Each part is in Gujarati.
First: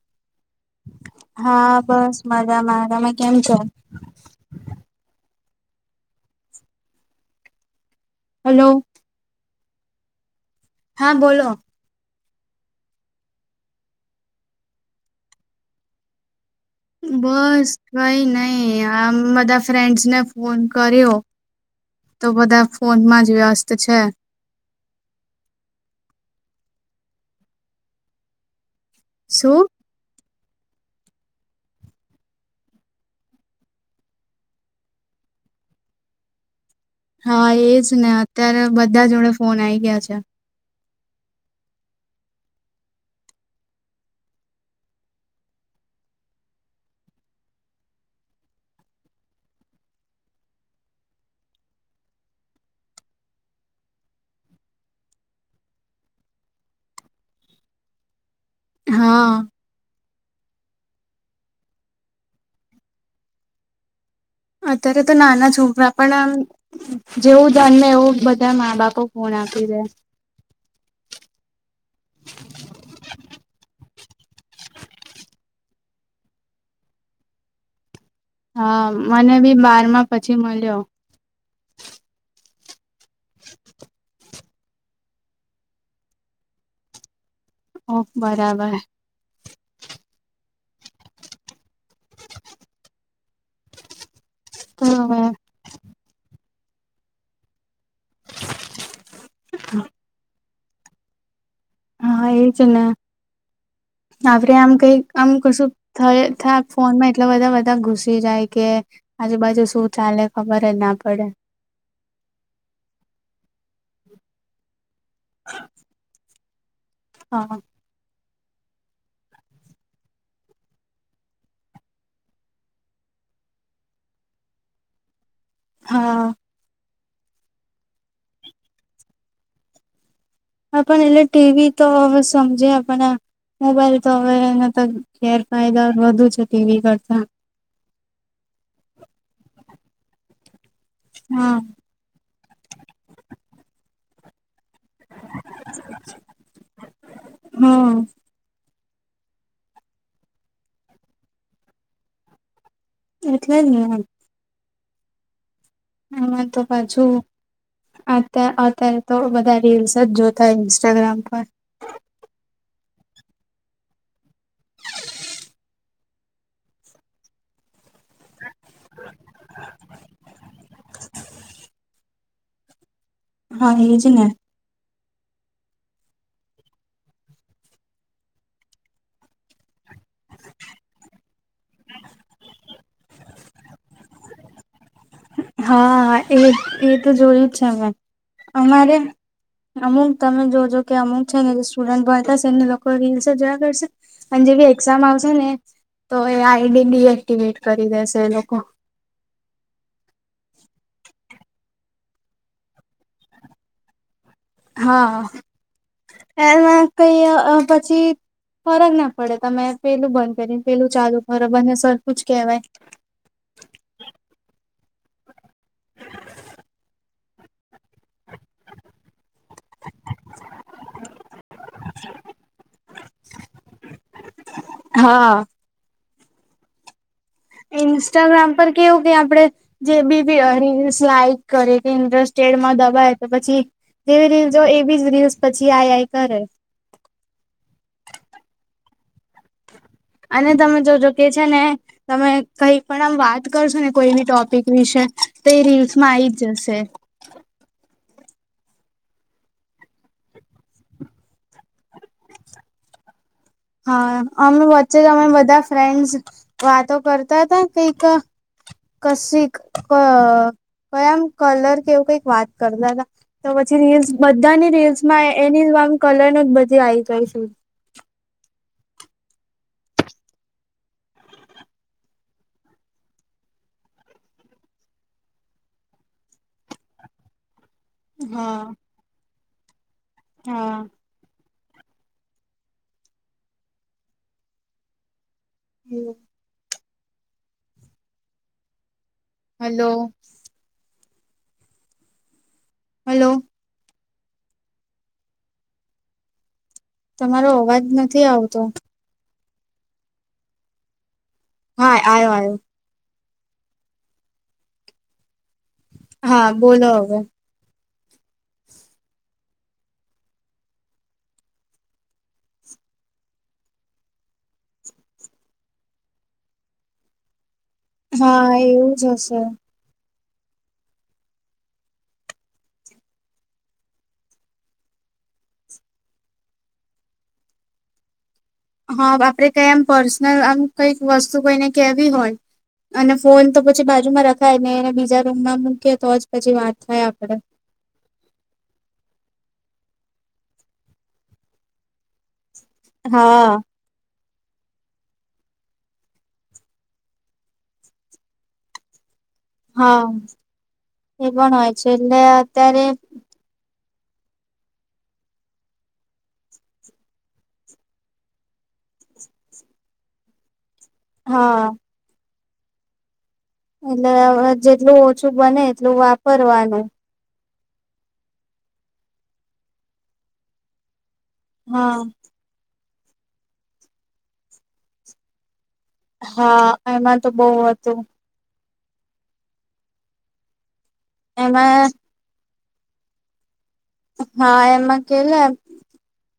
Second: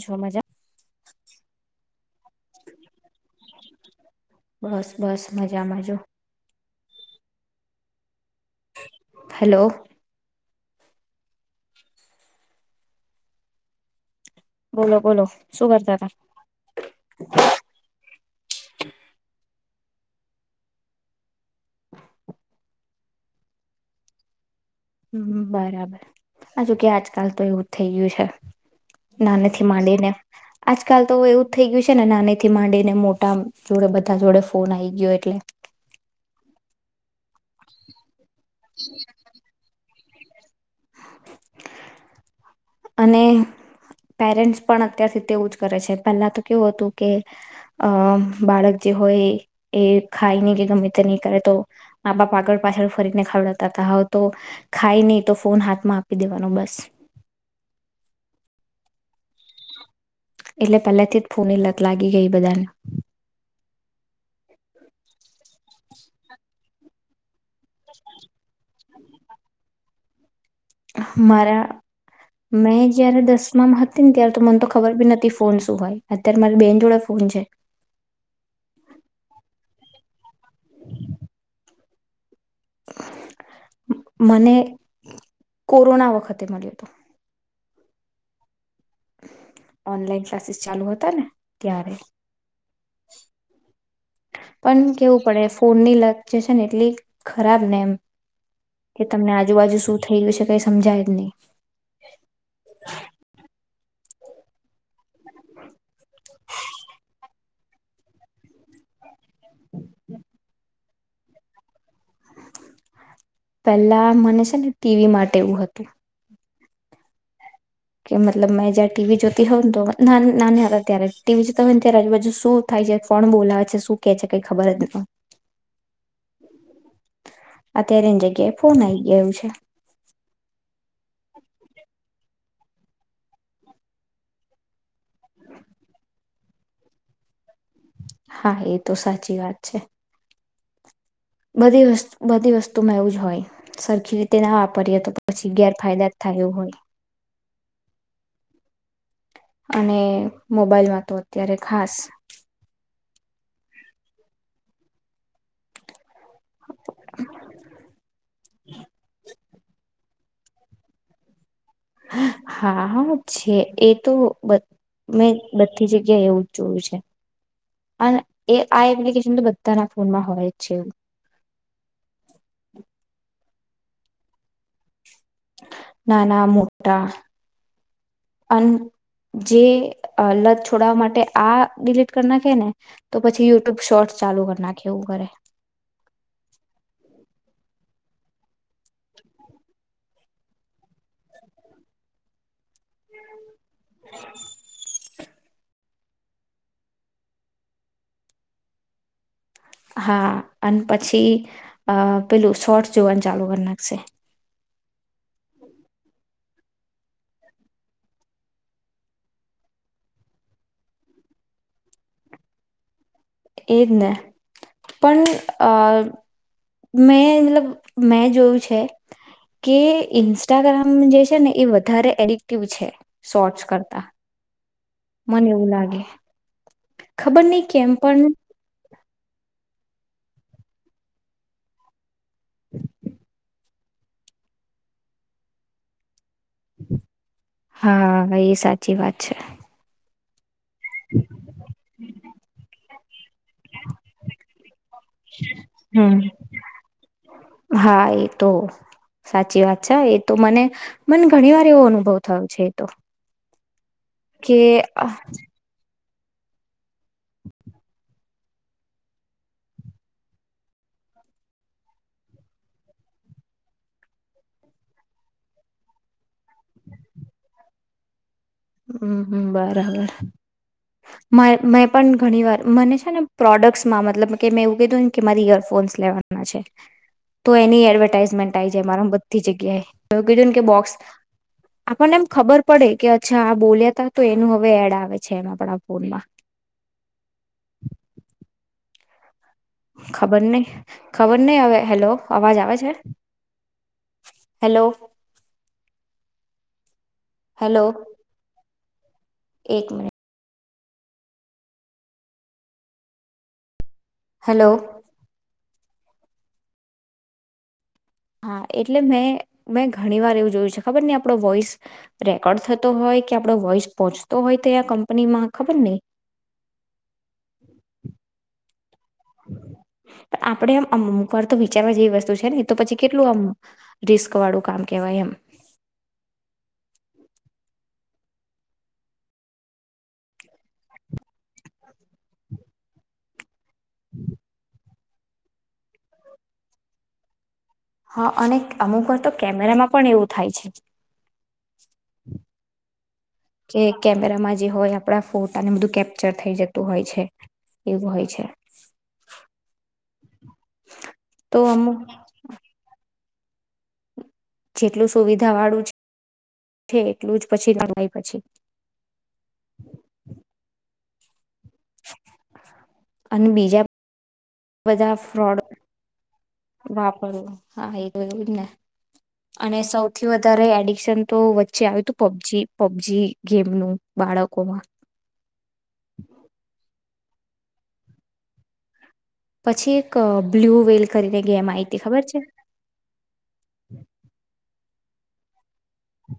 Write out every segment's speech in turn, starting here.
છર મજા હા બસ મજા મારામાં કેમ છે? બસ બસ મજામાંજો હલો હેલો હા બોલો બોલો બોલો શું કરતા કર બસ કઈ નહી, આમા ફ્રેન્ડસને ફોન કર્યો તો બધા ફોનમાં જ વ્યસ્ત છે, હમ બરાબર હજુ કે આજકાલ તો એવું થઈ ગયું છે, ના શું નથી માંડી ને. આજકાલ તો એવું જ થઈ ગયું છે ને નાની થી માંડીને મોટા જોડે બધા જોડે ફોન આવી ગયો એટલે. હા એજ ને. ત્યારે બધા જોડે ફોન આઈ ગયા છે. [inaudible] અને પેરેન્ટ્સ પણ અત્યારથી તેવું જ કરે છે, પહેલા તો કેવું હતું કે અ બાળક જે હોય એ ખાય નહી કે ગમે તે નહી કરે તો મા બાપ આગળ પાછળ ફરીને ખવડતા ત હો તો ખાય નહી તો ફોન હાથમાં આપી દેવાનો બસ. હા. એટલે પહેલેથી જ ફૂની લક લાગી ગઈ બધાને. અત્યારે તો નાના છોકરા પણ જેવું જન્મે એવું બધા મા બાપો ફોન આપી દે. મારા મેં જયારે દસમામાં હતી ને ત્યારે તો મને તો ખબર બી નથી ફોન શું હોય અત્યારે મારે બેન જોડાે ફોન છે. હા મને બી બારમાં પછી મળ્યો. [inaudible] મને કોરોના વખતે મળ્યું હતો. ઓ બરાબર. ઓનલાઈન ક્લાસીસ ચાલુ હતા ને ત્યારે. તો પણ હવે કેવું પડે ફોન ની લત છે ને એટલી ખરાબ ને એમ. કે તમને આજુબાજુ શું થઈ ગયું છે. કઈ સમજાય જ નહી. હા એજના. આપે આમ કઈ આમ કશું થય થ ફોનમાં એટલા બધા બધા ઘુસી જાય કે આજુબાજુ શું ચાલે ખબર જ ના પડે. પેલા મને છે ને ટીવી માટે એવું હતું. હા. કે મતલબ મેં જયારે ટીવી જોતી હોય ને નાના હતા ત્યારે ટીવી જોતા હોય ને ત્યારે આજુ બાજુ શું થાય છે કોણ બોલાવે છે શું કે છે કઈ ખબર જ નથી. હા અત્યારેની જગ્યાએ ફોન આઈ ગું છે. હ પણ એટલે ટીવી તો હવે સમજે આપ મોબાઈલ તો હવે એના તો ગેરફાયદા વધુ છે ટીવી કરતા. હા એ તો સાચી વાત છે. હા બધી વસ્તુ. બધી વસ્તુમાં એું જ હોય સરખી રીતે ના. એ તો પછી ગેરફાયદા થું હોય. હા અને મોબાઈલમાં તો અત્યારે ખાસ. એટલે જ ને એમ. હમાં તો પાછુ અત અત્યારે તો બધા રીલસ જ જોતા ઇસ્ટાગ્રામ પર. હા છે એ તો. બ મેં બતી જ. એવું જ જોયું છે અને એ આ એપ્લિકેશન તો બધાના ફોનમાં હોય જ છે એવું. હા એજ ને. નાના મોટા અને જે લત છોડવા માટે આ ડિલીટ કરી નાખે ને તો પછી યુટ્યુબ શોર્ટ ચાલુ કરી નાખે એવું કરે. હા હા એ એ તો જોયું જ છે મેમે અમારે અમુક તમે જોજો કે અમુક છે ને જે સ્ટુડન્ટય હતા એને કોજવા કરશે અને જેવી એક્ઝામ આવશે ને. તો એ આઈડી ડીએક્ટિવેટ કરી દેશે એ લોકો. હા અને પછી અ પેલું શોર્ટ જોવાનું ચાલુ કરી નાખશે. હા એમાં કઈ પછી ફરક ના પડે તમે પેલું બંધ કરીને પેલું ચાલુ ખરબ અને સરખું જ કેહેવાય. એજ ને પણ અ મેં મતલબ મેં જોયું છે કે ઇન્સ્ટાગ્રામ જે છે ને એ વધારે એડિક્ટિવ છે શોર્ટ્સ કરતા. [inaudible] મને એવું લાગે. ખબર નહ કેમ પણ ઇન્સ્ટાગ્રામ પર કેવું કે આપડે. જે બી બી રસ લઇક કરે કે ઇન્ટરેસ્ટ ચેડમાં દબાય તો પછી. જેવી રીલ જો એવી જ રીલ્સ પછી આઈઆઈ કરે. હા એ સાચી વાત છે. અને. તમે જો જો કે છે ને તમે કઈ પણ આમ વાત કરશો ને કોઈ બ ટોપિક વિશે તો એ રીલ્સમાં હમ આવી જ જશે. હા એ તો સાચી વાત છે એતો મને મને ઘણી વાર એવો અનુભવ થયો છે એતો. હા અમે વચ્ચે અમે બધા ફ્રેન્ડ્સ વાતો કરતા હતા કઈક કશી ક કયામ કલર કેવું કઈક વાત કરતા હતા તો પછી રીલ્સ બધાની રીલ્સમાં એની આમ કલર ન જ બધી આવી ગય હમ્મ બરાબર મેં પણ ઘણી વાર મને છે ને પ્રોડક્ટસમાં મતલબ કે મેં એવું કીધું કે મારી ઈયરફોન્સ લેવાના છે. તો એની એડવર્ટાાઈઝમેન્ટ હા આવી જાય મારામા - બધી જગ્યાએ. હવે કઈ દઉં ને કે હા બોક્સ આપણને એમ ખબર પડે કે અચ્છા આ બોલ્યા ત તો એનું હવે એડ આવે. છે એમ આપણા ફોનમાં. હલો ખબર નહી. ખબર નહી આવે હેલો અવાજ આવે. છે. Hello hello. તમારો અવાજ હેલો નથી આવતો. એક મિનિટ. હા આયો આ્યો. હેલો. હા બોલો હવે હા એટલે મેં મેં ઘણી વાર એવું જોયું છે ખબર નહી આપણો વોઈસ રેકોર્ડ થતો હોય કે આપણો વોઈસ પહોંચતો હોય ત કંપનીમાં ખબર નઈ. હા એવું. હશે પણ આપણે એમ અમુક વાર તો વિચારવા જેવી વસ્તુ છે ને તો પછી કેટલું આમ રિસ્ક વાળું કામ કેહેવાય એમ હા આપડે કેમ પર્સનલ આમ કઈક વસ્તુ કઈને કેવી હોય અને ફોન તો બાજુમાં રખાય ને બીજા રૂમ માં મૂકીએ તો જ પછી વાત થાય આપડે હા અને અમુક વાર તો કેમેરામાં પણ એવું થાય છે હા કે કેમેરામાં જે હોય આપણા ફોટાને બધું કેપ્ચર થઈ જતું હોય છે એવું હોય છે હા એ પણ તો હોય છે અમુક એટલે અત્યારે જેટલું સુવિધા વાળું છે એટલું જ પછી [unintelligible] હા અને બીજા એટલે જેટલું બધા ઓછું બને ફ્રોડ એટલું વાપરવાનું. વાપરવું હા, એવુંજ ને અને સૌથી વધારે એડિકસન તો વચ્ચે હા આવ્યું તું પબજી પબજી ગેમનું બાળકોમાં હા એમાં તો બો હતું. પછી એક બ્લ્યુ વેલ કરીને ગેમ એમાં આઈતી ખબર છે? હા એમાં કે લ,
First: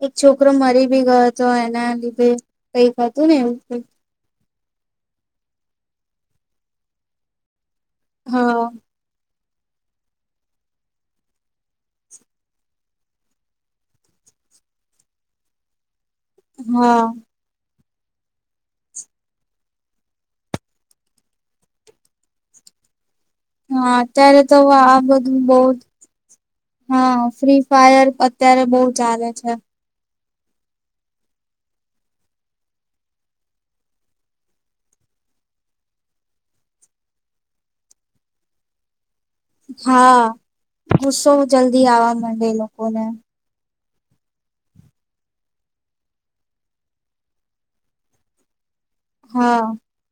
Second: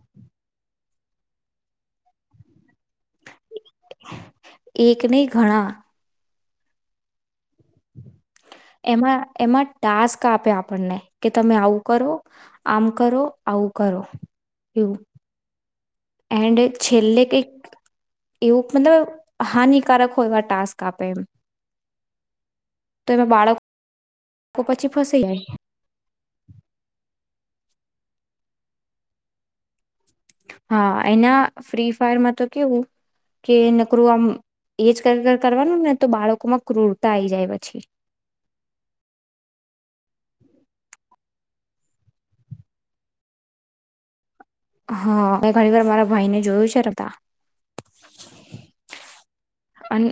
એક છોકરો મરી ભી ગયો હતો એના લીધે. કઈ હતું ને એવું. એક નહીં ઘણા. હા. એમાં એમાં ટાસ્ક આપે આપણને, કે તમે આવું કરો આમ કરો આવું કરો એવું. એન્ડ હા છેલ્લે કઈક એવું મતલબ હાનિકારક હોય એવા ટાસ્ક આપે એમ. તો એમાં બાળકો હા અત્યારે તો પછી આ ફસાઈ બધું જાય બો જ હા. ફ્રી ફાયર અત્યારે બો ચાલે છે. હા એના ફ્રી ફાયર માં તો કેવું, કે નકરું આમ એજ કરવાનું ને તો બાળકોમાં ક્રૂરતા આઈ જાય પછી. હા, હું સૌ જલ્દી આવવા માંડે એલોકોને. હા મે ઘણી વાર મારા ભાઈ ને જોયું છે રમતા. હા, અને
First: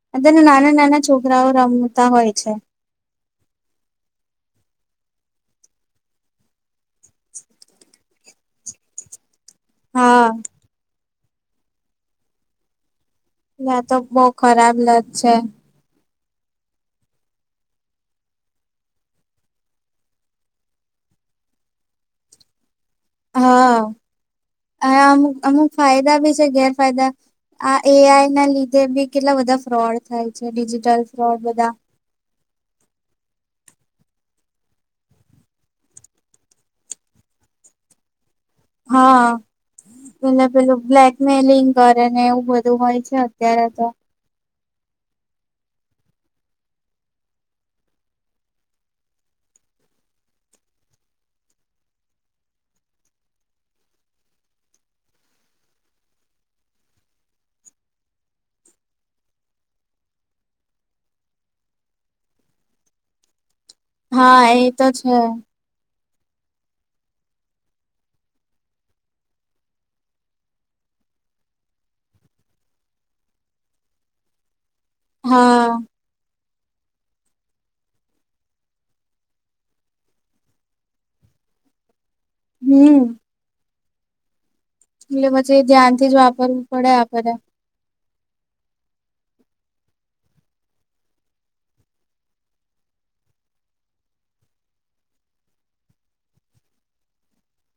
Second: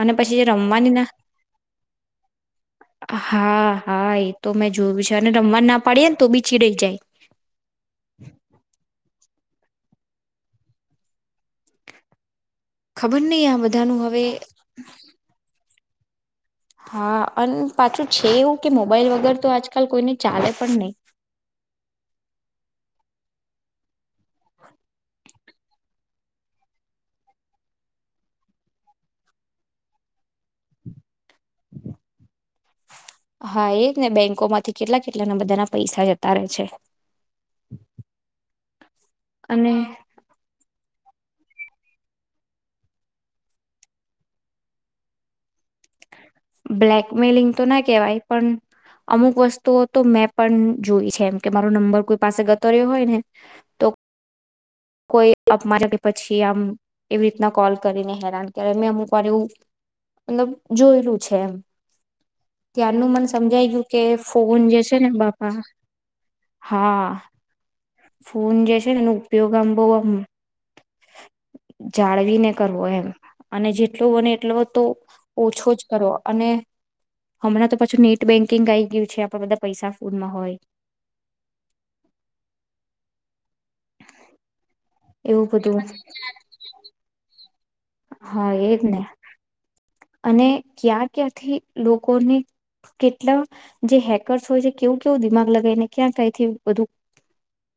અને પછી અતના જે નાના રમવાની નાના છોકરાઓ રમતા હોય છે. ના હા હા એ તો મેં જોયું છે અને રમવા ના પાડીએ ને તો બીછીડાઈ જાય. [inaudible] [inaudible] હા. ખબર નહી આ ના તો બધાનું બવ હવે ખરાબ લત છે. હા અને પાછું છે એવું કે મોબાઈલ વગર તો આજકાલ કોઈને ચાલે પણ નહી. હા, અમુક અમુક ફાયદા બી છે ગેરફાયદા, આ એ આઈ ના લીધે બી કેટલા બધા ફ્રોડ થાય છે, ડિજિટલ બો બધા. હા એજ ને બેંકો માંથી કેટલા કેટલાના બધાના પૈસા જતા રહે છે. હા, અને એને પેલું બ્લેકમેલિંગ કરે ને એવું બધું હોય છે અત્યારે તો. બ્લેકમેલિંગ તો ના કેહેવાય પણ, અમુક વસ્તુઓ તો મેં પણ જોઈ છે એમ કે મારો નંબર કોઈ પાસે ગતોર્યો હોય ને, તો કોઈ અપમારે કે પછી આમ એવી રીતના કોલ કરીને હેરાન કર મેં અમુક વાર એવું, મતલબ જોયેલું છે એમ, ત્યાારનું મન સમજાય ગય યુ કે હા ફોન એ જે તો છે ને બાપા હા. ફોન જે છે ને એનો ઉપયોગ આમ બહ આમ જાળવીને કરવો એમ અને જેટલો બને એટલો તો ઓછો હા જ કરો અને હમણાં તો પાછું નેટ બેન્કિંગ આઈ ગયું છે. આપણા બધા પૈસા ફૂનમાં હોય હમ્મ. એટલે એવું પછી એ બધું ધ્યાનથી જ વાપરવું પડે આપડે હા એજ ને. અને ક્યાં ક્યાંથી લોકોને કેટલા જે હેકરસ હોયે કેવું કેવું દિમાગ લગાવી ને ક્યાં કઈ થી બધું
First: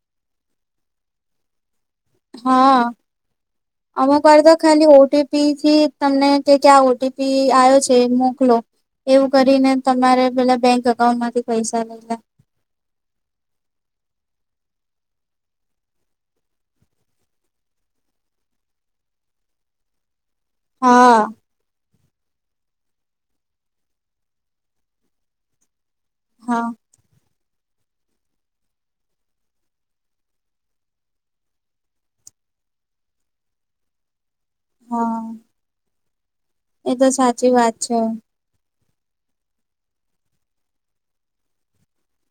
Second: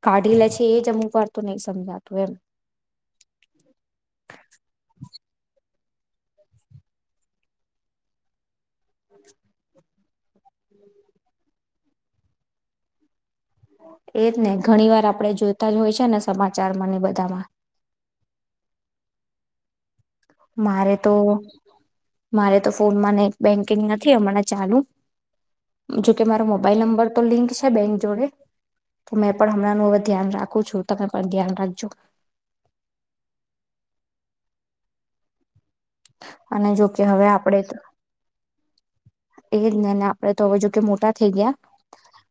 કાઢી લે છે એજ અમુક વાર નહીં સમજાતું એમ હા અમુક વાર તો ખાલી ઓ ટી પી થી તમને કે કે આ ઓ ટી પી આવ્યો છે મોકલો. એવું કરીને તમારે પેલા બેંક અકાઉન્ટ માંથી પૈસા લઈ લે એજ ને ઘણી વાર આપણેે જોતા જ હોય છે ને સમાચારમાંને એ બધામાં મારે તો હા મારે તો ફોનમાં નેટ બેન્કિંગ નથી હમણાં ચાલુ જોકે મારો હા મોબાઈલ નંબર તો લિંક છે. બેંક જોડે તો મેં પણ હમણાં નું હવે ધ્યાન રાખું છું તમે પણ ધ્યાન રાખજો હા. અને જોકે એતો હવે સાચી વાત આપણેે છે. એ જ ને આપણે તો હવે જોકે મોટા થઈ ગયા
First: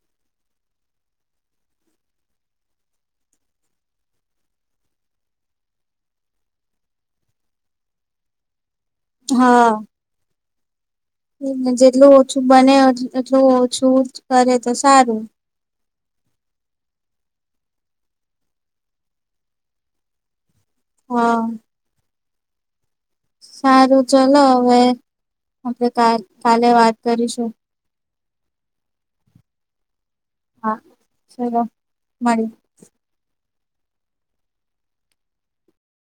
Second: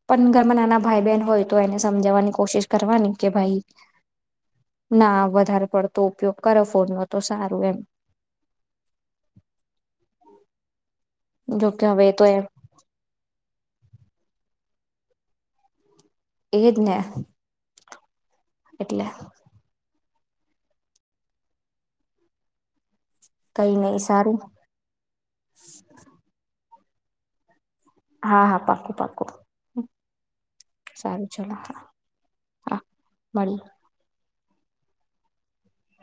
પણ ઘરમાં નાના ભાઈ બહેન હોય તો એને સમજાવવાની કોશિશ કરવાની કે ભાઈ ના વધારે પડતો ઉપયોગ કરો ફોન નો તો સારું એમ. હા. જોકે હવે જેટલું તો ઓછું એમ બને એટલું યુઝ કરે તો સારું. એજ ને એટલે હા. કઈ નહી સારું ચલો હવે આપડે કા કાલ લે વાત કરીશું હા હા પાકું પાકું હા સારું ચાલો મળે મળીયે